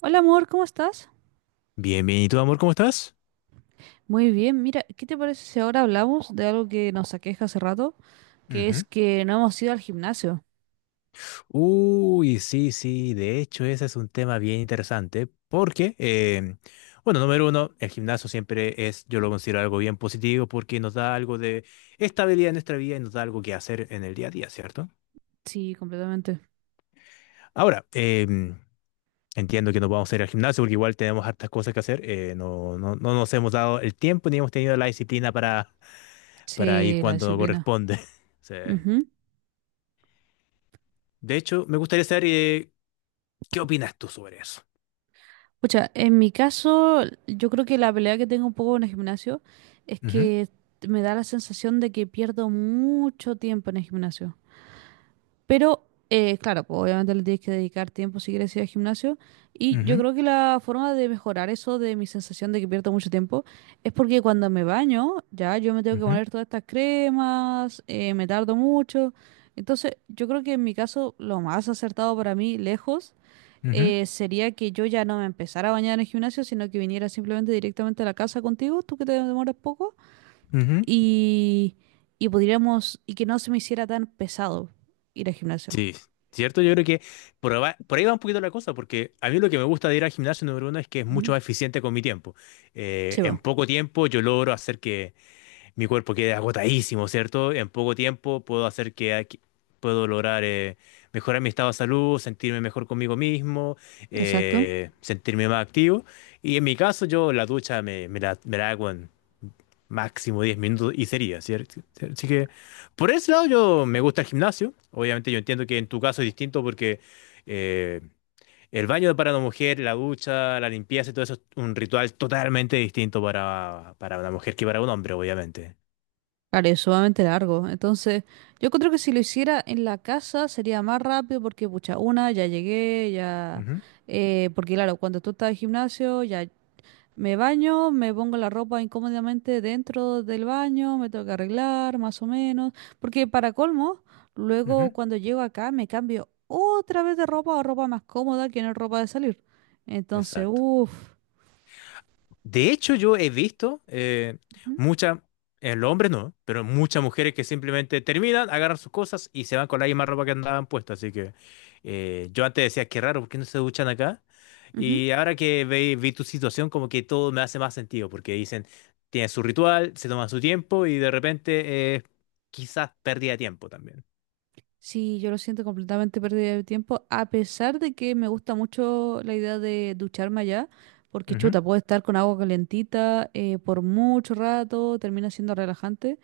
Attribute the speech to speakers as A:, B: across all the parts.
A: Hola amor, ¿cómo estás?
B: Bien, bien. ¿Y tú, amor, cómo estás?
A: Muy bien, mira, ¿qué te parece si ahora hablamos de algo que nos aqueja hace rato? Que es
B: Ujú.
A: que no hemos ido al gimnasio.
B: Uy, sí, sí. De hecho, ese es un tema bien interesante porque, bueno, número uno, el gimnasio siempre es, yo lo considero algo bien positivo porque nos da algo de estabilidad en nuestra vida y nos da algo que hacer en el día a día, ¿cierto?
A: Sí, completamente.
B: Ahora, entiendo que nos vamos a ir al gimnasio porque igual tenemos hartas cosas que hacer. No nos hemos dado el tiempo ni hemos tenido la disciplina para ir
A: Sí, la
B: cuando
A: disciplina.
B: corresponde. Sí.
A: Ujú.
B: De hecho, me gustaría saber, ¿qué opinas tú sobre eso?
A: Pucha, en mi caso, yo creo que la pelea que tengo un poco en el gimnasio es
B: Ujú,
A: que me da la sensación de que pierdo mucho tiempo en el gimnasio. Pero, claro, pues obviamente le tienes que dedicar tiempo si quieres ir al gimnasio. Y yo
B: ujú,
A: creo que la forma de mejorar eso de mi sensación de que pierdo mucho tiempo es porque cuando me baño, ya yo me tengo que
B: ujú,
A: poner todas estas cremas, me tardo mucho. Entonces, yo creo que en mi caso, lo más acertado para mí, lejos,
B: ujú,
A: sería que yo ya no me empezara a bañar en el gimnasio, sino que viniera simplemente directamente a la casa contigo, tú que te demoras poco,
B: ujú.
A: y, y podríamos, y que no se me hiciera tan pesado ir al gimnasio.
B: Sí, cierto, yo creo que por ahí va un poquito la cosa, porque a mí lo que me gusta de ir al gimnasio número uno es que es mucho
A: Ujú.
B: más eficiente con mi tiempo.
A: Sí,
B: En
A: va,
B: poco tiempo yo logro hacer que mi cuerpo quede agotadísimo, ¿cierto? En poco tiempo puedo hacer que puedo lograr mejorar mi estado de salud, sentirme mejor conmigo mismo,
A: exacto.
B: sentirme más activo. Y en mi caso, yo la ducha me la hago en máximo 10 minutos y sería, ¿cierto? Así que por ese lado yo me gusta el gimnasio. Obviamente yo entiendo que en tu caso es distinto porque eh, el baño para una mujer, la ducha, la limpieza y todo eso es un ritual totalmente distinto para una mujer que para un hombre, obviamente.
A: Claro, es sumamente largo. Entonces, yo creo que si lo hiciera en la casa sería más rápido porque, pucha, una, ya llegué, ya.
B: Ujú,
A: Porque, claro, cuando tú estás en el gimnasio, ya me baño, me pongo la ropa incómodamente dentro del baño, me tengo que arreglar, más o menos. Porque, para colmo,
B: ujú.
A: luego cuando llego acá me cambio otra vez de ropa o ropa más cómoda que no es ropa de salir. Entonces,
B: Exacto.
A: uff.
B: De hecho, yo he visto muchas, el hombre no, pero muchas mujeres que simplemente terminan, agarran sus cosas y se van con la misma ropa que andaban puesta. Así que yo antes decía, qué raro, ¿por qué no se duchan acá? Y ahora que vi, tu situación, como que todo me hace más sentido, porque dicen, tienen su ritual, se toman su tiempo y de repente quizás pérdida de tiempo también.
A: Sí, yo lo siento completamente pérdida de tiempo, a pesar de que me gusta mucho la idea de ducharme allá, porque
B: Ujú,
A: chuta, puedo estar con agua calentita por mucho rato, termina siendo relajante,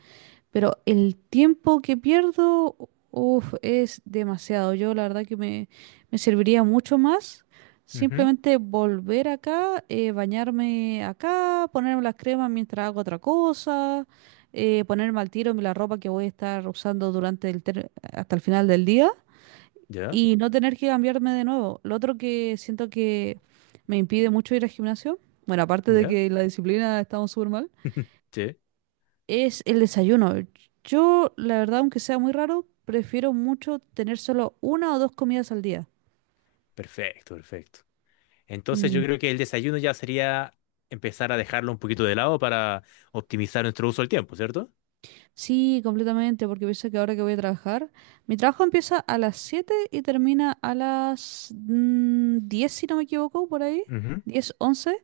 A: pero el tiempo que pierdo, uff, es demasiado. Yo la verdad que me serviría mucho más
B: ujú.
A: simplemente volver acá, bañarme acá, ponerme las cremas mientras hago otra cosa, ponerme al tiro la ropa que voy a estar usando durante hasta el final del día
B: ¿Ya?
A: y no tener que cambiarme de nuevo. Lo otro que siento que me impide mucho ir al gimnasio, bueno, aparte de
B: ¿Ya?
A: que la disciplina estamos súper mal
B: Sí,
A: es el desayuno. Yo, la verdad, aunque sea muy raro, prefiero mucho tener solo una o dos comidas al día.
B: perfecto, perfecto. Entonces
A: Mm.
B: yo creo que el desayuno ya sería empezar a dejarlo un poquito de lado para optimizar nuestro uso del tiempo, ¿cierto?
A: Sí, completamente, porque pienso que ahora que voy a trabajar, mi trabajo empieza a las 7 y termina a las 10, si no me equivoco, por ahí,
B: Ujú.
A: 10 once.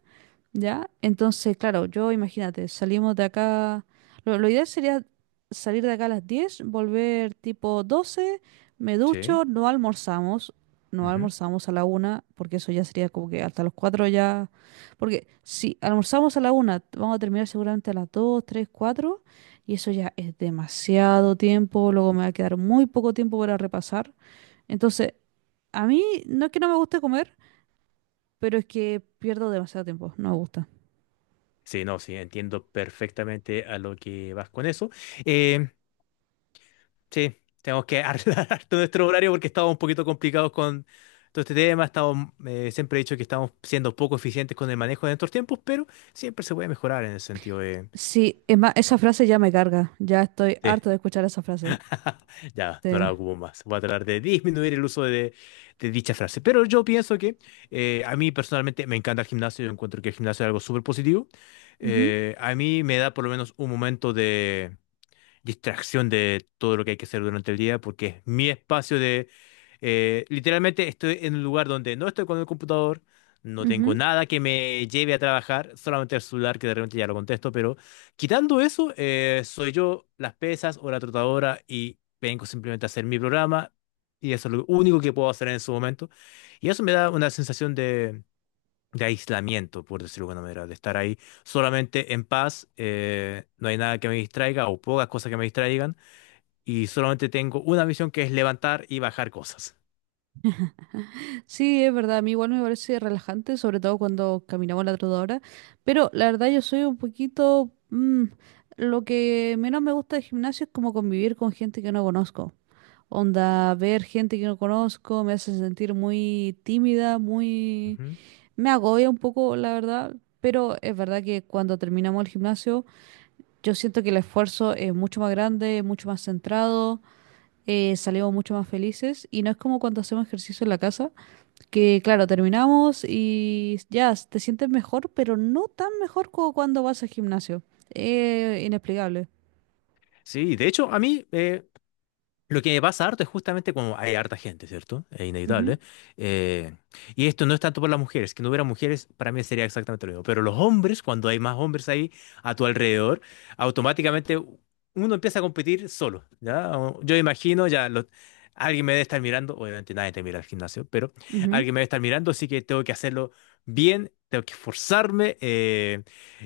A: ¿Ya? Entonces, claro, yo imagínate, salimos de acá, lo ideal sería salir de acá a las 10, volver tipo 12, me
B: Sí.
A: ducho, no almorzamos, no
B: Ujú.
A: almorzamos a la 1, porque eso ya sería como que hasta los 4 ya, porque si almorzamos a la una, vamos a terminar seguramente a las 2, 3, 4, y eso ya es demasiado tiempo, luego me va a quedar muy poco tiempo para repasar. Entonces, a mí no es que no me guste comer, pero es que pierdo demasiado tiempo, no me gusta.
B: Sí, no, sí, entiendo perfectamente a lo que vas con eso. Eh, sí, tenemos que arreglar todo nuestro horario porque estamos un poquito complicados con todo este tema. Siempre he dicho que estamos siendo poco eficientes con el manejo de nuestros tiempos, pero siempre se puede mejorar en el sentido de,
A: Sí, es más, esa frase ya me carga. Ya estoy
B: de-
A: harta de escuchar esa frase.
B: Ya, no la
A: Sí.
B: ocupo más. Voy a tratar de disminuir el uso de dicha frase. Pero yo pienso que a mí personalmente me encanta el gimnasio. Yo encuentro que el gimnasio es algo súper positivo.
A: Ujú,
B: A mí me da por lo menos un momento distracción de todo lo que hay que hacer durante el día, porque es mi espacio de, literalmente estoy en un lugar donde no estoy con el computador, no tengo
A: ujú.
B: nada que me lleve a trabajar, solamente el celular que de repente ya lo contesto, pero quitando eso, soy yo, las pesas o la trotadora y vengo simplemente a hacer mi programa y eso es lo único que puedo hacer en su momento. Y eso me da una sensación de aislamiento, por decirlo de alguna manera, de estar ahí solamente en paz, no hay nada que me distraiga o pocas cosas que me distraigan, y solamente tengo una misión que es levantar y bajar cosas.
A: Sí, es verdad. A mí igual me parece relajante, sobre todo cuando caminamos la trotadora. Pero la verdad yo soy un poquito. Lo que menos me gusta del gimnasio es como convivir con gente que no conozco. Onda, ver gente que no conozco me hace sentir muy tímida.
B: Ujú.
A: Me agobia un poco, la verdad. Pero es verdad que cuando terminamos el gimnasio. Yo siento que el esfuerzo es mucho más grande, mucho más centrado, salimos mucho más felices y no es como cuando hacemos ejercicio en la casa, que claro, terminamos y ya, te sientes mejor, pero no tan mejor como cuando vas al gimnasio. Inexplicable.
B: Sí, de hecho, a mí, lo que me pasa harto es justamente como hay harta gente, ¿cierto? Es
A: Ujú,
B: inevitable. eh, y esto no es tanto por las mujeres, que no hubiera mujeres para mí sería exactamente lo mismo. Pero los hombres, cuando hay más hombres ahí a tu alrededor, automáticamente uno empieza a competir solo, ¿ya? Yo imagino, alguien me debe estar mirando, obviamente nadie te mira al gimnasio, pero
A: ujú.
B: alguien me debe estar mirando, así que tengo que hacerlo bien, tengo que esforzarme. eh,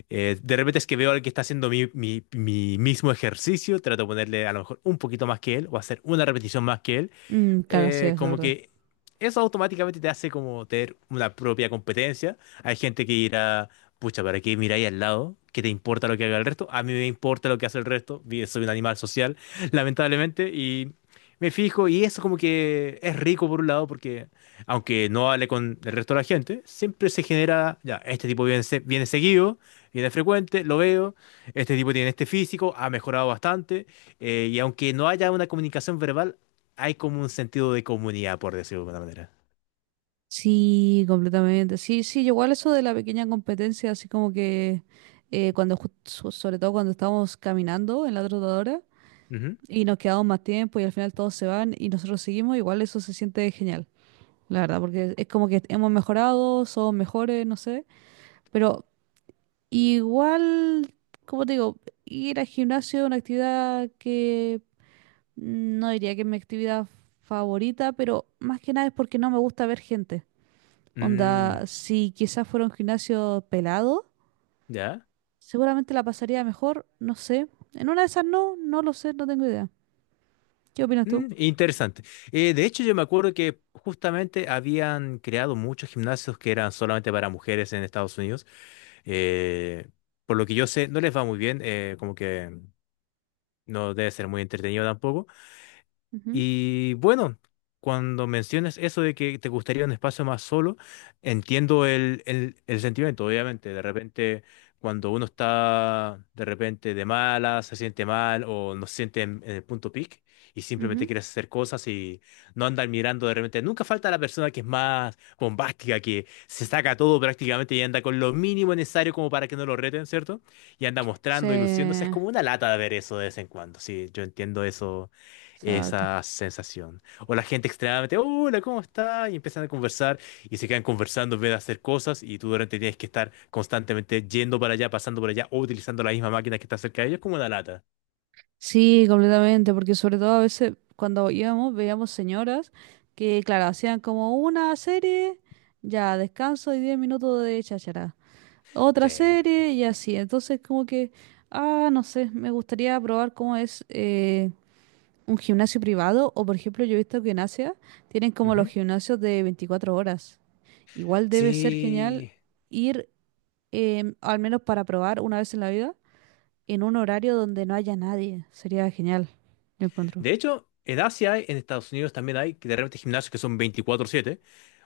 B: eh, De repente es que veo al que está haciendo mi mismo ejercicio, trato de ponerle a lo mejor un poquito más que él o hacer una repetición más que él,
A: Mm, claro, sí, eso es
B: como
A: verdad.
B: que eso automáticamente te hace como tener una propia competencia. Hay gente que irá, pucha, ¿para qué miráis al lado? ¿Qué te importa lo que haga el resto? A mí me importa lo que hace el resto. Soy un animal social, lamentablemente, y me fijo, y eso como que es rico por un lado, porque aunque no hable con el resto de la gente, siempre se genera, ya, este tipo viene, viene seguido, viene frecuente, lo veo, este tipo tiene este físico, ha mejorado bastante, y aunque no haya una comunicación verbal, hay como un sentido de comunidad, por decirlo de alguna manera.
A: Sí, completamente. Sí, sí, yo igual eso de la pequeña competencia, así como que cuando, sobre todo cuando estábamos caminando en la trotadora,
B: Ujú.
A: y nos quedamos más tiempo y al final todos se van y nosotros seguimos, igual eso se siente genial, la verdad, porque es como que hemos mejorado, somos mejores, no sé, pero igual, como te digo, ir al gimnasio es una actividad que no diría que es mi actividad favorita, pero más que nada es porque no me gusta ver gente.
B: Mm,
A: Onda, si quizás fuera un gimnasio pelado,
B: ya.
A: seguramente la pasaría mejor, no sé. En una de esas no, no lo sé, no tengo idea. ¿Qué opinas tú?
B: Mm, interesante. De hecho, yo me acuerdo que justamente habían creado muchos gimnasios que eran solamente para mujeres en Estados Unidos. Eh, por lo que yo sé, no les va muy bien, como que no debe ser muy entretenido tampoco.
A: Ujú,
B: Y bueno, cuando mencionas eso de que te gustaría un espacio más solo, entiendo el sentimiento, obviamente. De repente, cuando uno está de repente de mala, se siente mal o no se siente en el punto peak y simplemente
A: ujú.
B: quieres hacer cosas y no andar mirando de repente. Nunca falta la persona que es más bombástica, que se saca todo prácticamente y anda con lo mínimo necesario como para que no lo reten, ¿cierto? Y anda
A: Sí,
B: mostrando y luciéndose. Es como una lata de ver eso de vez en cuando. Sí, yo entiendo eso
A: exacto.
B: esa sensación. O la gente extremadamente, hola, ¿cómo está? Y empiezan a conversar y se quedan conversando en vez de hacer cosas y tú durante tienes que estar constantemente yendo para allá, pasando por allá o utilizando la misma máquina que está cerca de ellos como una lata.
A: Sí, completamente, porque sobre todo a veces cuando íbamos veíamos señoras que, claro, hacían como una serie, ya descanso y 10 minutos de cháchara. Otra
B: Sí.
A: serie y así. Entonces, como que, ah, no sé, me gustaría probar cómo es un gimnasio privado o, por ejemplo, yo he visto que en Asia tienen como los
B: Ujú.
A: gimnasios de 24 horas. Igual debe ser genial
B: Sí.
A: ir, al menos para probar una vez en la vida en un horario donde no haya nadie. Sería genial, yo encuentro.
B: De hecho, en Asia, en Estados Unidos también hay que de repente gimnasios que son 24/7.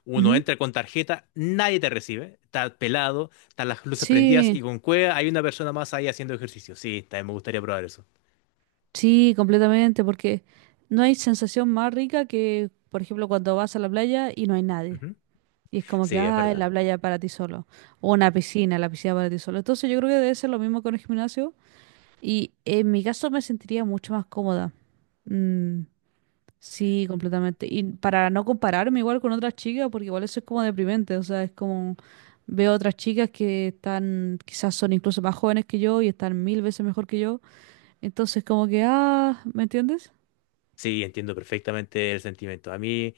B: Uno
A: Ujú.
B: entra con tarjeta, nadie te recibe, está pelado, están las luces prendidas
A: Sí,
B: y con cueva hay una persona más ahí haciendo ejercicio. Sí, también me gustaría probar eso.
A: sí, completamente, porque no hay sensación más rica que, por ejemplo, cuando vas a la playa y no hay nadie.
B: Ujú.
A: Y es como que,
B: Sí, es
A: ah, la
B: verdad.
A: playa para ti solo. O una piscina, la piscina para ti solo. Entonces yo creo que debe ser lo mismo con el gimnasio. Y en mi caso me sentiría mucho más cómoda. Mm. Sí, completamente. Y para no compararme igual con otras chicas, porque igual eso es como deprimente, o sea, es como veo otras chicas que están, quizás son incluso más jóvenes que yo y están mil veces mejor que yo, entonces como que, ah, ¿me entiendes?
B: Sí, entiendo perfectamente el sentimiento. A mí,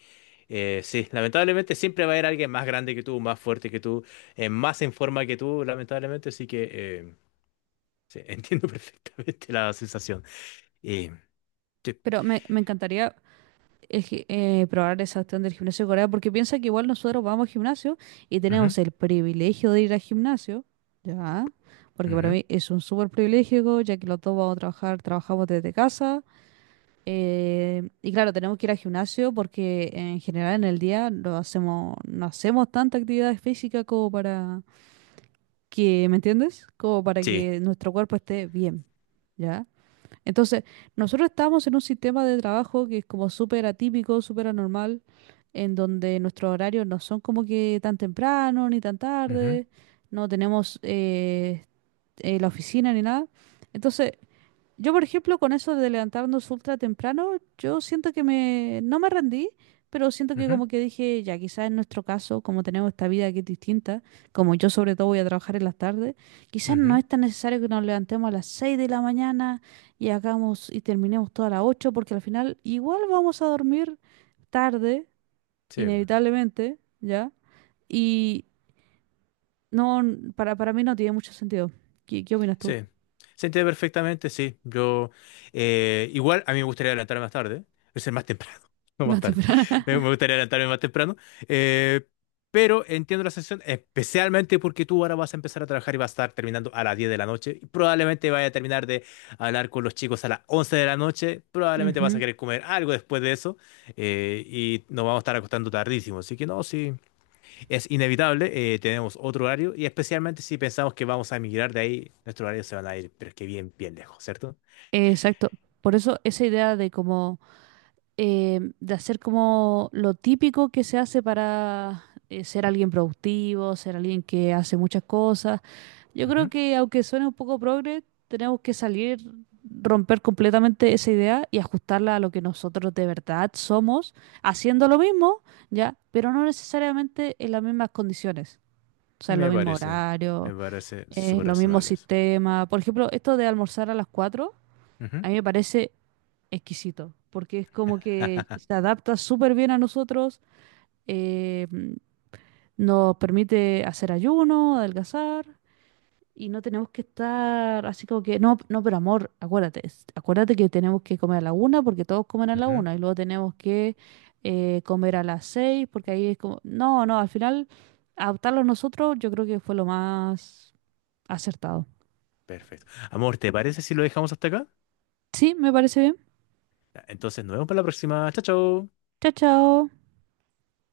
B: sí, lamentablemente siempre va a haber alguien más grande que tú, más fuerte que tú, más en forma que tú, lamentablemente, así que sí, entiendo perfectamente la sensación. Y, sí,
A: Pero me encantaría probar esa opción del gimnasio de Corea, porque piensa que igual nosotros vamos al gimnasio y tenemos
B: ujú,
A: el privilegio de ir al gimnasio, ¿ya? Porque para
B: ujú,
A: mí es un súper privilegio, ya que los dos vamos a trabajar, trabajamos desde casa. Y claro, tenemos que ir al gimnasio porque en general en el día no hacemos tanta actividad física como para que, ¿me entiendes? Como para
B: sí,
A: que nuestro cuerpo esté bien, ¿ya? Entonces, nosotros estamos en un sistema de trabajo que es como súper atípico, súper anormal, en donde nuestros horarios no son como que tan temprano ni tan
B: ujú,
A: tarde, no tenemos la oficina ni nada. Entonces, yo, por ejemplo, con eso de levantarnos ultra temprano, yo siento que no me rendí, pero siento que
B: ujú,
A: como que dije, ya quizás en nuestro caso, como tenemos esta vida que es distinta, como yo sobre todo voy a trabajar en las tardes, quizás no
B: ujú,
A: es tan necesario que nos levantemos a las 6 de la mañana y hagamos y terminemos todas las 8, porque al final igual vamos a dormir tarde,
B: sí.
A: inevitablemente, ¿ya? Y no, para mí no tiene mucho sentido. ¿Qué opinas tú?
B: Sí, se entiende perfectamente, sí. Yo, igual a mí me gustaría adelantarme más tarde, es más temprano, no
A: Más
B: más tarde.
A: temprano.
B: Me gustaría adelantarme más temprano, eh, pero entiendo la sensación, especialmente porque tú ahora vas a empezar a trabajar y vas a estar terminando a las 10 de la noche. Y probablemente vaya a terminar de hablar con los chicos a las 11 de la noche. Probablemente vas a querer comer algo después de eso, y nos vamos a estar acostando tardísimo. Así que no, sí es inevitable, tenemos otro horario y especialmente si pensamos que vamos a emigrar de ahí, nuestros horarios se van a ir, pero es que bien, bien lejos, ¿cierto?
A: Exacto. Por eso esa idea de como de hacer como lo típico que se hace para ser alguien productivo, ser alguien que hace muchas cosas. Yo creo
B: Ujú.
A: que aunque suene un poco progre, tenemos que salir, romper completamente esa idea y ajustarla a lo que nosotros de verdad somos, haciendo lo mismo, ya, pero no necesariamente en las mismas condiciones. O sea, en los
B: Me
A: mismos
B: parece,
A: horarios,
B: me parece
A: en
B: súper
A: los mismos
B: razonable eso.
A: sistemas. Por ejemplo, esto de almorzar a las 4,
B: Ujú.
A: a mí me parece exquisito, porque es como que se adapta súper bien a nosotros, eh, mm, nos permite hacer ayuno, adelgazar, y no tenemos que estar así como que, no, no, pero amor, acuérdate, acuérdate que tenemos que comer a la una porque todos comen a la
B: Ujú.
A: una, y luego tenemos que comer a las 6, porque ahí es como, no, no, al final adaptarlo nosotros yo creo que fue lo más acertado.
B: Perfecto. Amor, ¿te parece si lo dejamos hasta acá?
A: Sí, me parece bien.
B: Ya, entonces nos vemos para la próxima. Chao, chao.
A: Chao, chao.